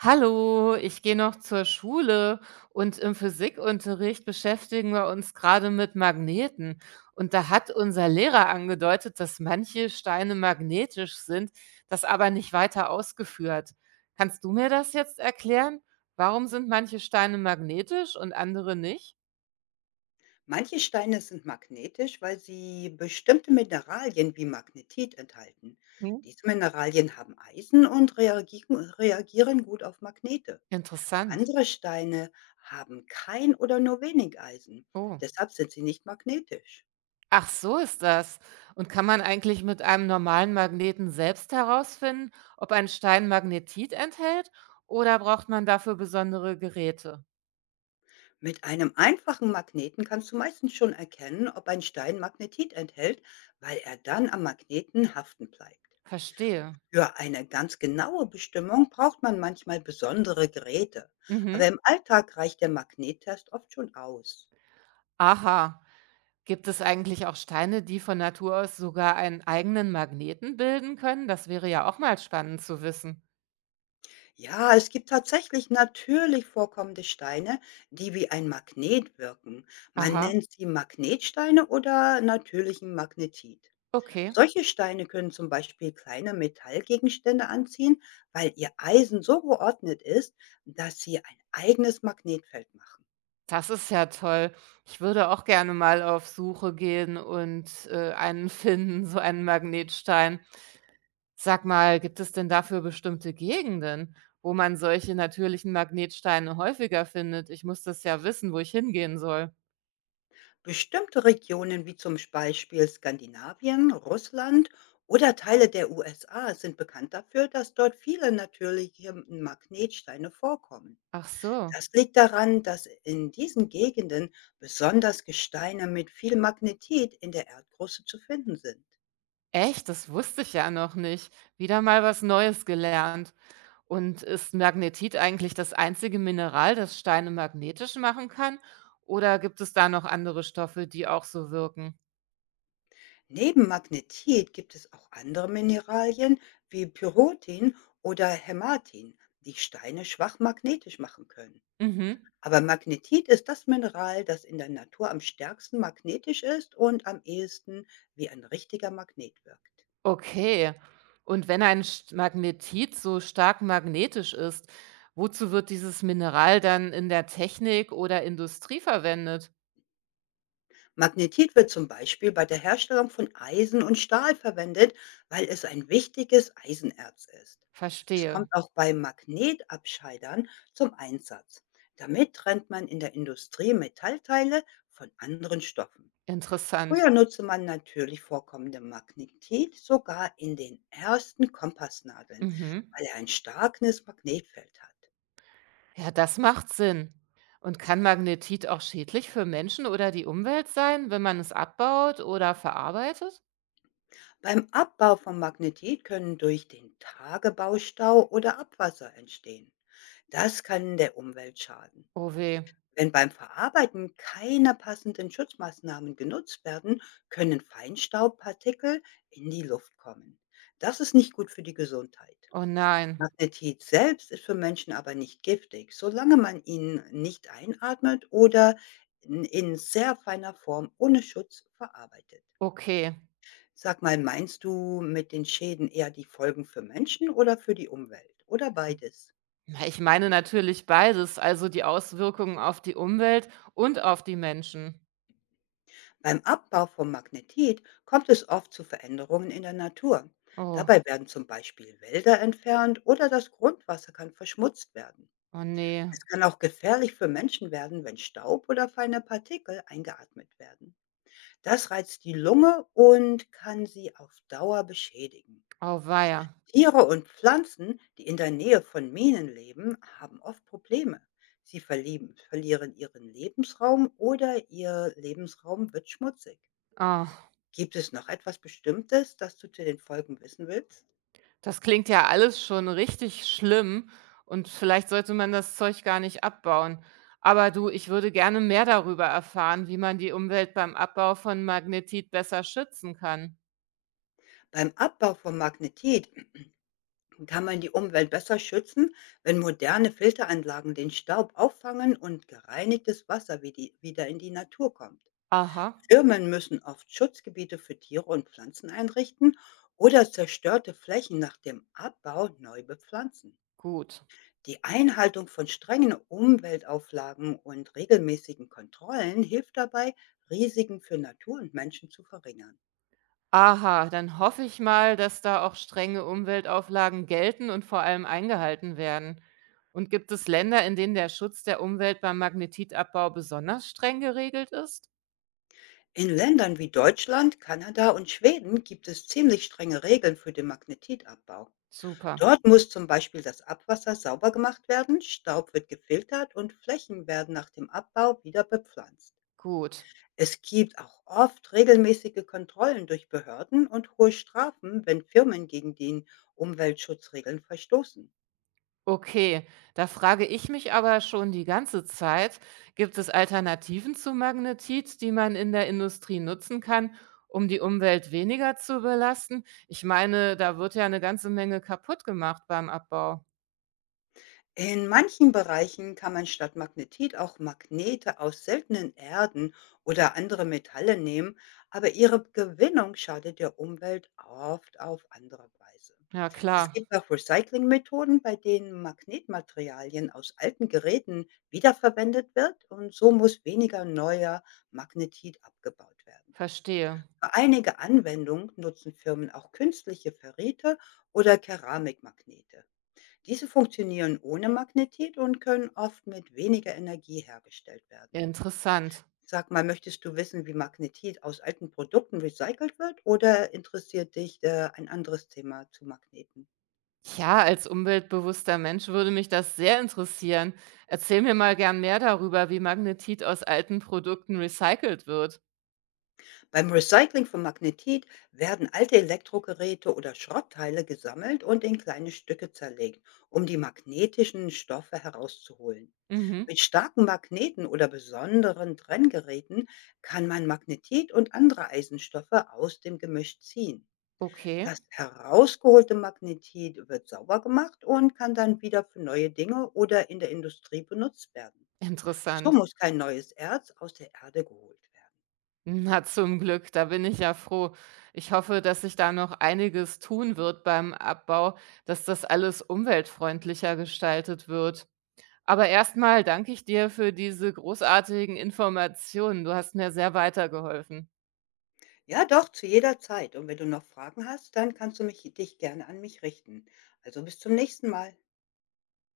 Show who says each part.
Speaker 1: Hallo, ich gehe noch zur Schule und im Physikunterricht beschäftigen wir uns gerade mit Magneten. Und da hat unser Lehrer angedeutet, dass manche Steine magnetisch sind, das aber nicht weiter ausgeführt. Kannst du mir das jetzt erklären? Warum sind manche Steine magnetisch und andere nicht?
Speaker 2: Manche Steine sind magnetisch, weil sie bestimmte Mineralien wie Magnetit enthalten.
Speaker 1: Hm?
Speaker 2: Diese Mineralien haben Eisen und reagieren gut auf Magnete.
Speaker 1: Interessant.
Speaker 2: Andere Steine haben kein oder nur wenig Eisen.
Speaker 1: Oh.
Speaker 2: Deshalb sind sie nicht magnetisch.
Speaker 1: Ach, so ist das. Und kann man eigentlich mit einem normalen Magneten selbst herausfinden, ob ein Stein Magnetit enthält oder braucht man dafür besondere Geräte?
Speaker 2: Mit einem einfachen Magneten kannst du meistens schon erkennen, ob ein Stein Magnetit enthält, weil er dann am Magneten haften bleibt.
Speaker 1: Verstehe.
Speaker 2: Für eine ganz genaue Bestimmung braucht man manchmal besondere Geräte, aber
Speaker 1: Mhm.
Speaker 2: im Alltag reicht der Magnettest oft schon aus.
Speaker 1: Aha. Gibt es eigentlich auch Steine, die von Natur aus sogar einen eigenen Magneten bilden können? Das wäre ja auch mal spannend zu wissen.
Speaker 2: Ja, es gibt tatsächlich natürlich vorkommende Steine, die wie ein Magnet wirken. Man
Speaker 1: Aha,
Speaker 2: nennt sie Magnetsteine oder natürlichen Magnetit.
Speaker 1: okay.
Speaker 2: Solche Steine können zum Beispiel kleine Metallgegenstände anziehen, weil ihr Eisen so geordnet ist, dass sie ein eigenes Magnetfeld machen.
Speaker 1: Das ist ja toll. Ich würde auch gerne mal auf Suche gehen und einen finden, so einen Magnetstein. Sag mal, gibt es denn dafür bestimmte Gegenden, wo man solche natürlichen Magnetsteine häufiger findet? Ich muss das ja wissen, wo ich hingehen soll.
Speaker 2: Bestimmte Regionen wie zum Beispiel Skandinavien, Russland oder Teile der USA sind bekannt dafür, dass dort viele natürliche Magnetsteine vorkommen.
Speaker 1: Ach so.
Speaker 2: Das liegt daran, dass in diesen Gegenden besonders Gesteine mit viel Magnetit in der Erdkruste zu finden sind.
Speaker 1: Echt? Das wusste ich ja noch nicht. Wieder mal was Neues gelernt. Und ist Magnetit eigentlich das einzige Mineral, das Steine magnetisch machen kann? Oder gibt es da noch andere Stoffe, die auch so wirken?
Speaker 2: Neben Magnetit gibt es auch andere Mineralien wie Pyrotin oder Hämatin, die Steine schwach magnetisch machen können.
Speaker 1: Mhm.
Speaker 2: Aber Magnetit ist das Mineral, das in der Natur am stärksten magnetisch ist und am ehesten wie ein richtiger Magnet wirkt.
Speaker 1: Okay. Und wenn ein St Magnetit so stark magnetisch ist, wozu wird dieses Mineral dann in der Technik oder Industrie verwendet?
Speaker 2: Magnetit wird zum Beispiel bei der Herstellung von Eisen und Stahl verwendet, weil es ein wichtiges Eisenerz ist. Es
Speaker 1: Verstehe.
Speaker 2: kommt auch bei Magnetabscheidern zum Einsatz. Damit trennt man in der Industrie Metallteile von anderen Stoffen.
Speaker 1: Interessant.
Speaker 2: Früher nutzte man natürlich vorkommende Magnetit sogar in den ersten Kompassnadeln,
Speaker 1: Mhm.
Speaker 2: weil er ein starkes Magnetfeld hat.
Speaker 1: Ja, das macht Sinn. Und kann Magnetit auch schädlich für Menschen oder die Umwelt sein, wenn man es abbaut oder verarbeitet?
Speaker 2: Beim Abbau von Magnetit können durch den Tagebaustau oder Abwasser entstehen. Das kann der Umwelt schaden.
Speaker 1: Oh weh.
Speaker 2: Wenn beim Verarbeiten keine passenden Schutzmaßnahmen genutzt werden, können Feinstaubpartikel in die Luft kommen. Das ist nicht gut für die Gesundheit.
Speaker 1: Oh nein.
Speaker 2: Magnetit selbst ist für Menschen aber nicht giftig, solange man ihn nicht einatmet oder in sehr feiner Form ohne Schutz verarbeitet.
Speaker 1: Okay.
Speaker 2: Sag mal, meinst du mit den Schäden eher die Folgen für Menschen oder für die Umwelt oder beides?
Speaker 1: Na, ich meine natürlich beides, also die Auswirkungen auf die Umwelt und auf die Menschen.
Speaker 2: Beim Abbau von Magnetit kommt es oft zu Veränderungen in der Natur.
Speaker 1: Oh,
Speaker 2: Dabei werden zum Beispiel Wälder entfernt oder das Grundwasser kann verschmutzt werden.
Speaker 1: oh nee.
Speaker 2: Es kann auch gefährlich für Menschen werden, wenn Staub oder feine Partikel eingeatmet werden. Das reizt die Lunge und kann sie auf Dauer beschädigen.
Speaker 1: Oh.
Speaker 2: Tiere und Pflanzen, die in der Nähe von Minen leben, haben oft Probleme. Sie verlieren ihren Lebensraum oder ihr Lebensraum wird schmutzig.
Speaker 1: Ah,
Speaker 2: Gibt es noch etwas Bestimmtes, das du zu den Folgen wissen willst?
Speaker 1: das klingt ja alles schon richtig schlimm und vielleicht sollte man das Zeug gar nicht abbauen. Aber du, ich würde gerne mehr darüber erfahren, wie man die Umwelt beim Abbau von Magnetit besser schützen kann.
Speaker 2: Beim Abbau von Magnetit kann man die Umwelt besser schützen, wenn moderne Filteranlagen den Staub auffangen und gereinigtes Wasser wieder in die Natur kommt.
Speaker 1: Aha,
Speaker 2: Firmen müssen oft Schutzgebiete für Tiere und Pflanzen einrichten oder zerstörte Flächen nach dem Abbau neu bepflanzen.
Speaker 1: gut.
Speaker 2: Die Einhaltung von strengen Umweltauflagen und regelmäßigen Kontrollen hilft dabei, Risiken für Natur und Menschen zu verringern.
Speaker 1: Aha, dann hoffe ich mal, dass da auch strenge Umweltauflagen gelten und vor allem eingehalten werden. Und gibt es Länder, in denen der Schutz der Umwelt beim Magnetitabbau besonders streng geregelt ist?
Speaker 2: In Ländern wie Deutschland, Kanada und Schweden gibt es ziemlich strenge Regeln für den Magnetitabbau.
Speaker 1: Super,
Speaker 2: Dort muss zum Beispiel das Abwasser sauber gemacht werden, Staub wird gefiltert und Flächen werden nach dem Abbau wieder bepflanzt.
Speaker 1: gut.
Speaker 2: Es gibt auch oft regelmäßige Kontrollen durch Behörden und hohe Strafen, wenn Firmen gegen die Umweltschutzregeln verstoßen.
Speaker 1: Okay, da frage ich mich aber schon die ganze Zeit, gibt es Alternativen zu Magnetit, die man in der Industrie nutzen kann, um die Umwelt weniger zu belasten? Ich meine, da wird ja eine ganze Menge kaputt gemacht beim Abbau.
Speaker 2: In manchen Bereichen kann man statt Magnetit auch Magnete aus seltenen Erden oder andere Metalle nehmen, aber ihre Gewinnung schadet der Umwelt oft auf andere Weise.
Speaker 1: Ja,
Speaker 2: Es
Speaker 1: klar,
Speaker 2: gibt auch Recyclingmethoden, bei denen Magnetmaterialien aus alten Geräten wiederverwendet wird und so muss weniger neuer Magnetit abgebaut werden.
Speaker 1: verstehe.
Speaker 2: Für einige Anwendungen nutzen Firmen auch künstliche Ferrite oder Keramikmagnete. Diese funktionieren ohne Magnetit und können oft mit weniger Energie hergestellt
Speaker 1: Ja,
Speaker 2: werden.
Speaker 1: interessant.
Speaker 2: Sag mal, möchtest du wissen, wie Magnetit aus alten Produkten recycelt wird oder interessiert dich ein anderes Thema zu Magneten?
Speaker 1: Ja, als umweltbewusster Mensch würde mich das sehr interessieren. Erzähl mir mal gern mehr darüber, wie Magnetit aus alten Produkten recycelt wird.
Speaker 2: Beim Recycling von Magnetit werden alte Elektrogeräte oder Schrottteile gesammelt und in kleine Stücke zerlegt, um die magnetischen Stoffe herauszuholen.
Speaker 1: Mhm.
Speaker 2: Mit starken Magneten oder besonderen Trenngeräten kann man Magnetit und andere Eisenstoffe aus dem Gemisch ziehen.
Speaker 1: Okay,
Speaker 2: Das herausgeholte Magnetit wird sauber gemacht und kann dann wieder für neue Dinge oder in der Industrie benutzt werden. So
Speaker 1: interessant.
Speaker 2: muss kein neues Erz aus der Erde geholt werden.
Speaker 1: Na, zum Glück, da bin ich ja froh. Ich hoffe, dass sich da noch einiges tun wird beim Abbau, dass das alles umweltfreundlicher gestaltet wird. Aber erstmal danke ich dir für diese großartigen Informationen. Du hast mir sehr weitergeholfen.
Speaker 2: Ja, doch, zu jeder Zeit. Und wenn du noch Fragen hast, dann kannst du dich gerne an mich richten. Also bis zum nächsten Mal.